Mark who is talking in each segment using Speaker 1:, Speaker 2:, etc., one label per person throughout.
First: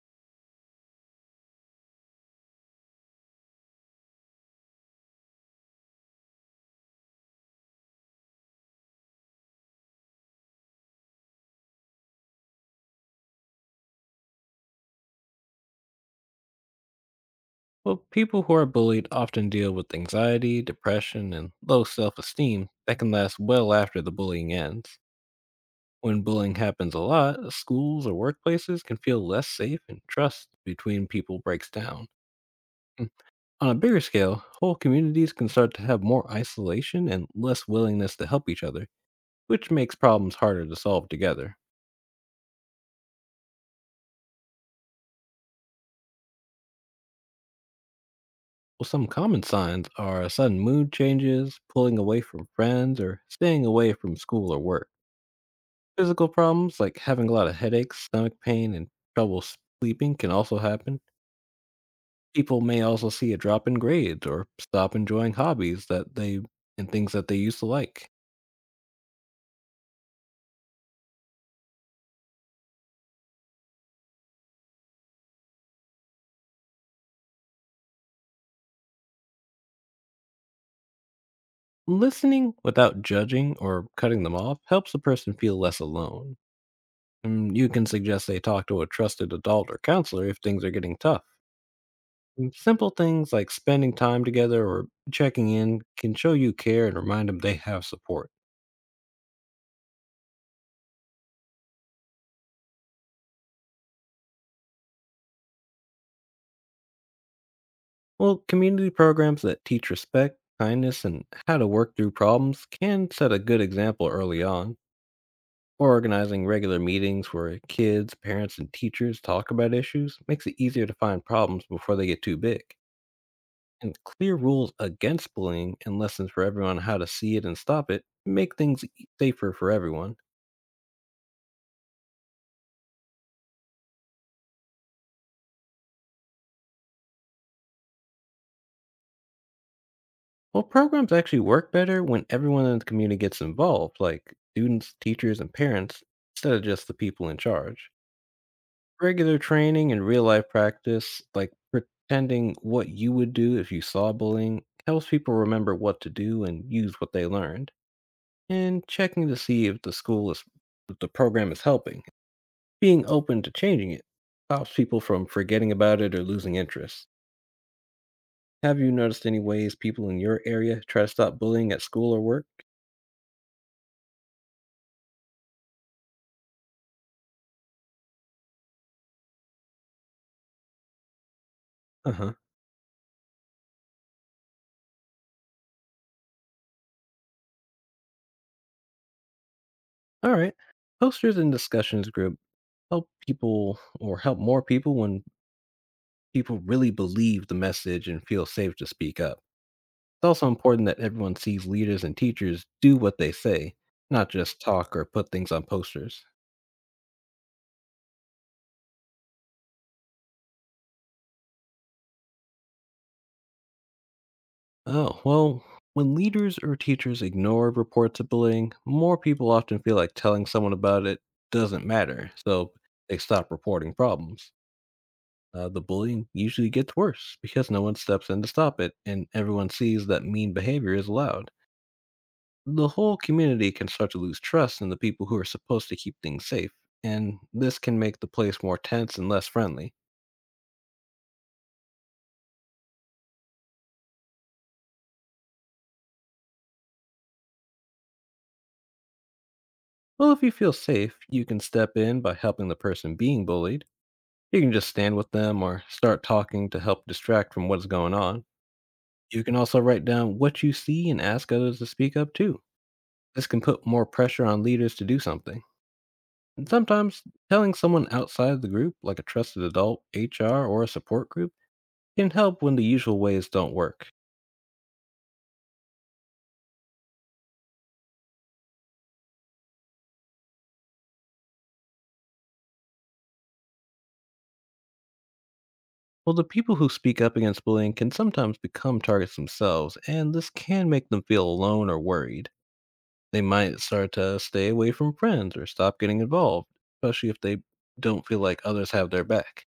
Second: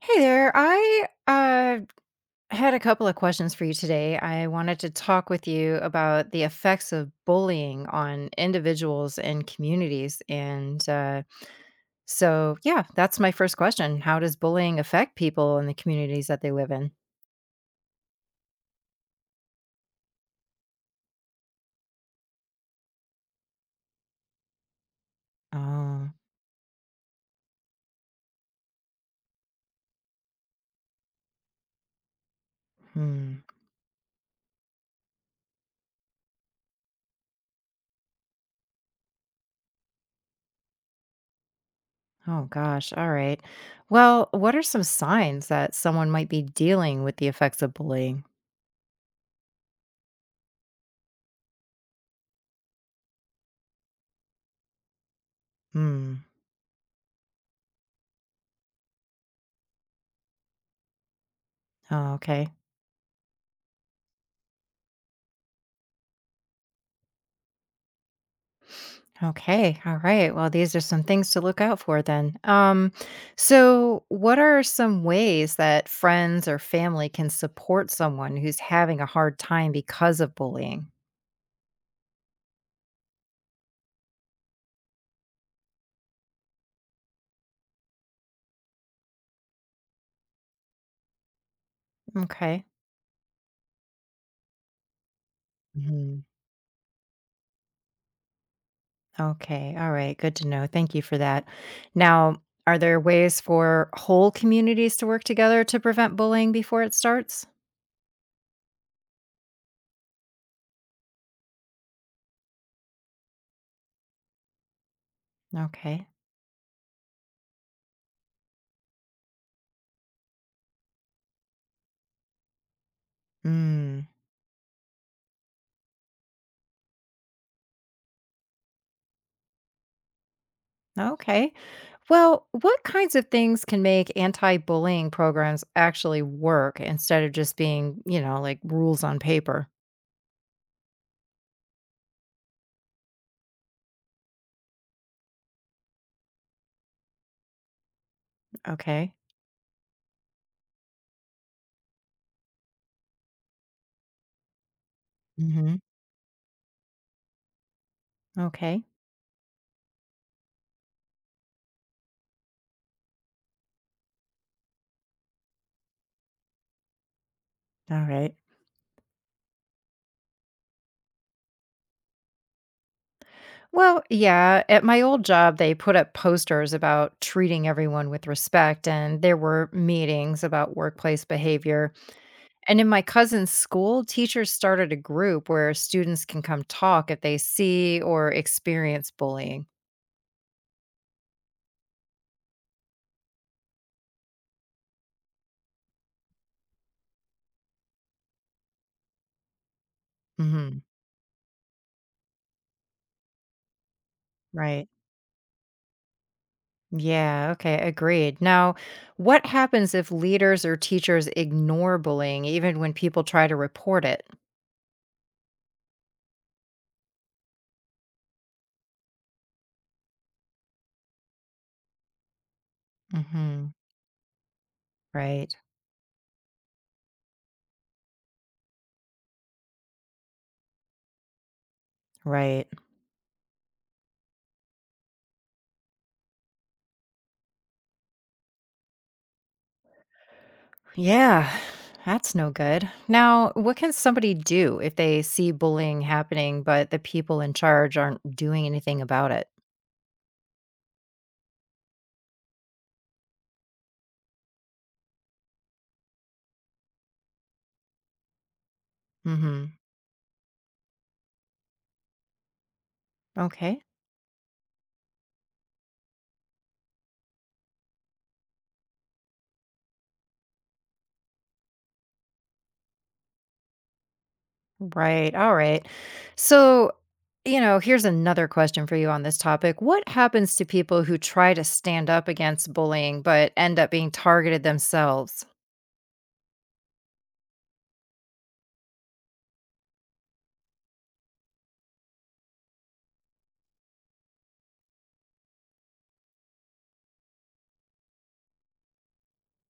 Speaker 1: Hey there. I had a couple of questions for you today. I wanted to talk with you about the effects of bullying on individuals and communities. Yeah, that's my first question. How does bullying affect people in the communities that they live in?
Speaker 2: Well, people who are bullied often deal with anxiety, depression, and low self esteem that can last well after the bullying ends.
Speaker 1: Oh,
Speaker 2: When bullying happens a lot, schools or workplaces can feel less safe and trust between people breaks down. Mm.
Speaker 1: hmm.
Speaker 2: On a bigger scale, whole communities can start to have more isolation and less willingness to help each other, which makes problems harder to solve together.
Speaker 1: Oh, gosh. All right. Well, what are some signs that someone might be dealing with the effects of bullying?
Speaker 2: Well, some common signs are sudden mood changes, pulling away from friends, or staying away from school or work.
Speaker 1: Hmm.
Speaker 2: Physical problems like having a lot of headaches, stomach pain, and trouble sleeping can also happen.
Speaker 1: Oh, okay.
Speaker 2: People may also see a drop in grades or stop enjoying hobbies that they and things that they used to like.
Speaker 1: Okay. All right. Well, these are some things to look out for then. So, what are some ways that friends or family can support someone who's having a hard time because of bullying?
Speaker 2: Listening without judging or cutting them off helps a person feel less alone. Mm, you can suggest they talk to a trusted adult or counselor if things are getting tough. And
Speaker 1: Okay.
Speaker 2: simple things like spending time together or checking in can
Speaker 1: Mhm.
Speaker 2: show you care and remind them they have support.
Speaker 1: Okay. All right. Good to know. Thank you for that. Now, are there ways for whole communities to work together to prevent bullying before it starts?
Speaker 2: Well, community programs that teach respect, kindness, and how to work through problems can set a good example early on.
Speaker 1: Okay.
Speaker 2: Organizing regular meetings where kids, parents, and teachers talk about issues makes it easier to find problems before they get too big. And
Speaker 1: Mm,
Speaker 2: clear rules against bullying and lessons for everyone on how to see it and stop it make things safer for everyone.
Speaker 1: okay. Well, what kinds of things can make anti-bullying programs actually work instead of just being, like rules on paper?
Speaker 2: Well, programs actually work better when everyone in the community gets involved, like students, teachers, and parents, instead of just the people in charge.
Speaker 1: Okay.
Speaker 2: Regular training and real life practice, like pretending what you would do if you saw bullying, helps people
Speaker 1: Hmm.
Speaker 2: remember what to do and use what they learned.
Speaker 1: Okay.
Speaker 2: And checking to see if if the program is helping, being open to changing it, stops people from forgetting about it or losing interest.
Speaker 1: All right.
Speaker 2: Have you noticed any ways people in your area try to stop bullying at school or work?
Speaker 1: Well, yeah, at my old job, they put up posters about treating everyone with respect, and there were meetings about workplace behavior.
Speaker 2: Uh huh.
Speaker 1: And in my cousin's school, teachers started a group where students can come talk if they see or experience bullying.
Speaker 2: All right. Posters and discussions group help more people when people really believe the message and feel safe to speak up. It's also
Speaker 1: Hmm.
Speaker 2: important that everyone sees leaders and teachers do what they say, not just
Speaker 1: Right.
Speaker 2: talk or put things on posters.
Speaker 1: Yeah, okay, agreed. Now, what happens if leaders or teachers ignore bullying even when people try to report it?
Speaker 2: Oh, well, when leaders or teachers ignore reports of bullying, more people often feel like telling someone about it doesn't matter, so they stop
Speaker 1: Hmm.
Speaker 2: reporting problems.
Speaker 1: Right.
Speaker 2: The bullying usually gets worse because no one steps in to stop it, and everyone sees that mean behavior is allowed.
Speaker 1: Right.
Speaker 2: The whole community can start to lose trust in the people who are supposed to keep things safe, and this can make the place more tense and less friendly.
Speaker 1: Yeah, that's no good. Now, what can somebody do if they see bullying happening, but the people in charge aren't doing anything about it?
Speaker 2: Well, if you feel safe, you can step in by helping the person being bullied. You can just stand with them or start talking to help distract from what's going on. You can
Speaker 1: Hmm.
Speaker 2: also write down what you see and ask others to speak up too. This can
Speaker 1: Okay.
Speaker 2: put more pressure on leaders to do something. And sometimes telling someone outside the group, like a trusted adult, HR, or a support group, can help when the usual ways don't work.
Speaker 1: Right. All right. So, here's another question for you on this topic. What happens to people who try to stand up against bullying but end up being targeted themselves?
Speaker 2: Well, the people who speak up against bullying can sometimes become targets themselves, and this can make them feel alone or worried. They might start to stay away from friends or stop getting involved, especially if they don't feel like others have their back.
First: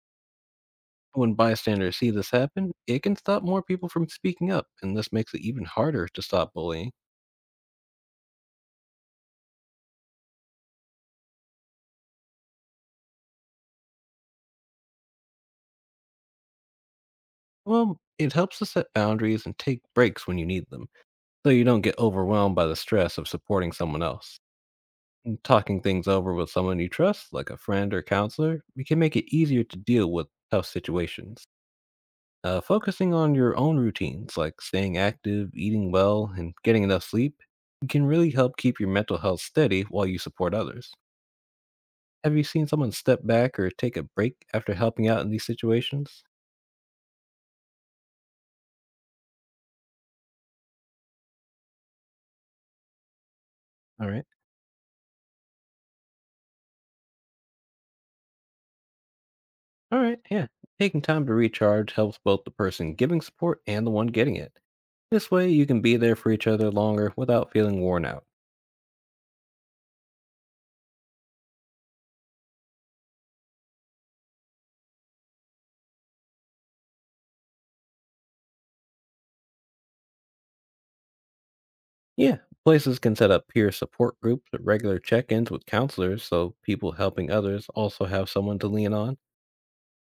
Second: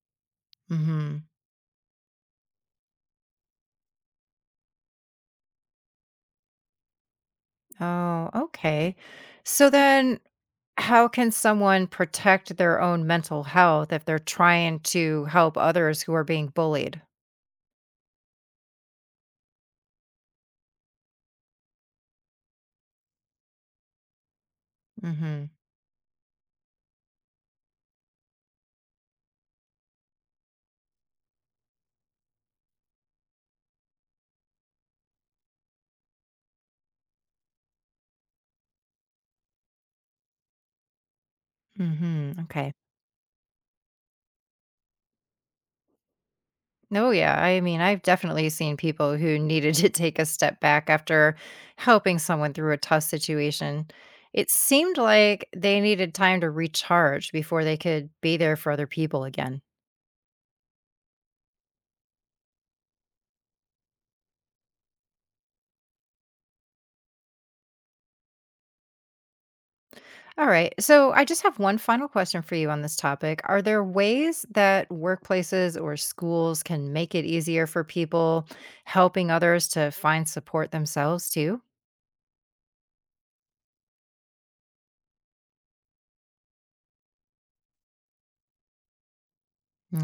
Speaker 1: Hmm.
Speaker 2: When bystanders see this happen, it can stop more people from speaking up, and this makes it even harder to stop bullying.
Speaker 1: Oh, okay. So then, how can someone protect their own mental health if they're trying to help others who are being bullied?
Speaker 2: Well, it helps to set boundaries and take breaks when you need them, so you don't get overwhelmed by the stress of supporting someone else.
Speaker 1: Hmm.
Speaker 2: Talking things over with someone you trust, like a friend or counselor, we can make it easier to deal with tough situations. Focusing on your own routines, like staying active, eating well, and getting enough sleep, can really help keep your mental health steady while you support others.
Speaker 1: Hmm.
Speaker 2: Have you seen
Speaker 1: Okay.
Speaker 2: someone step back or take a break after helping out in these situations?
Speaker 1: Oh, yeah. I mean, I've definitely seen people who needed to take a step back after helping someone through a tough situation.
Speaker 2: All right.
Speaker 1: It seemed like they needed time to recharge before they could be there for other people again.
Speaker 2: All right. Yeah. Taking time to recharge helps both the person giving support and the one getting it. This way, you can be there for each other longer without feeling worn out.
Speaker 1: All right. So I just have one final question for you on this topic. Are there ways that workplaces or schools can make it easier for people helping others to find support themselves too?
Speaker 2: Yeah, places can set up peer support groups or regular check ins with counselors so people helping others also have someone to lean on.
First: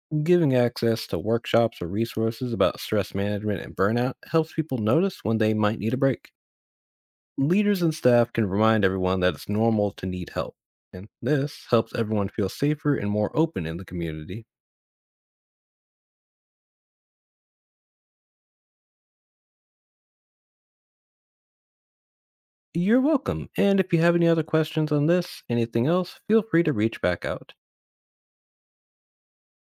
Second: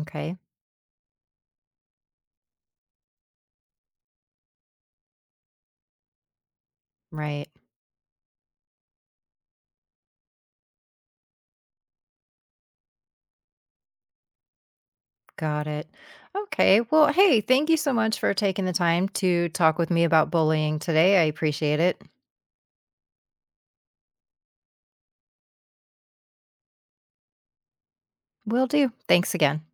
Speaker 1: Okay.
Speaker 2: Giving access to workshops or resources about stress management and burnout helps people notice when they might need a break.
Speaker 1: Right.
Speaker 2: Leaders and staff can remind everyone that it's normal to need help, and this helps everyone feel safer and more open in the community.
Speaker 1: Got it. Okay. Well, hey, thank you so much for taking the time to talk with me about bullying today. I appreciate it.
Speaker 2: You're welcome, and if you have any other questions on this, anything else, feel free to reach back out.
Speaker 1: Will do. Thanks again.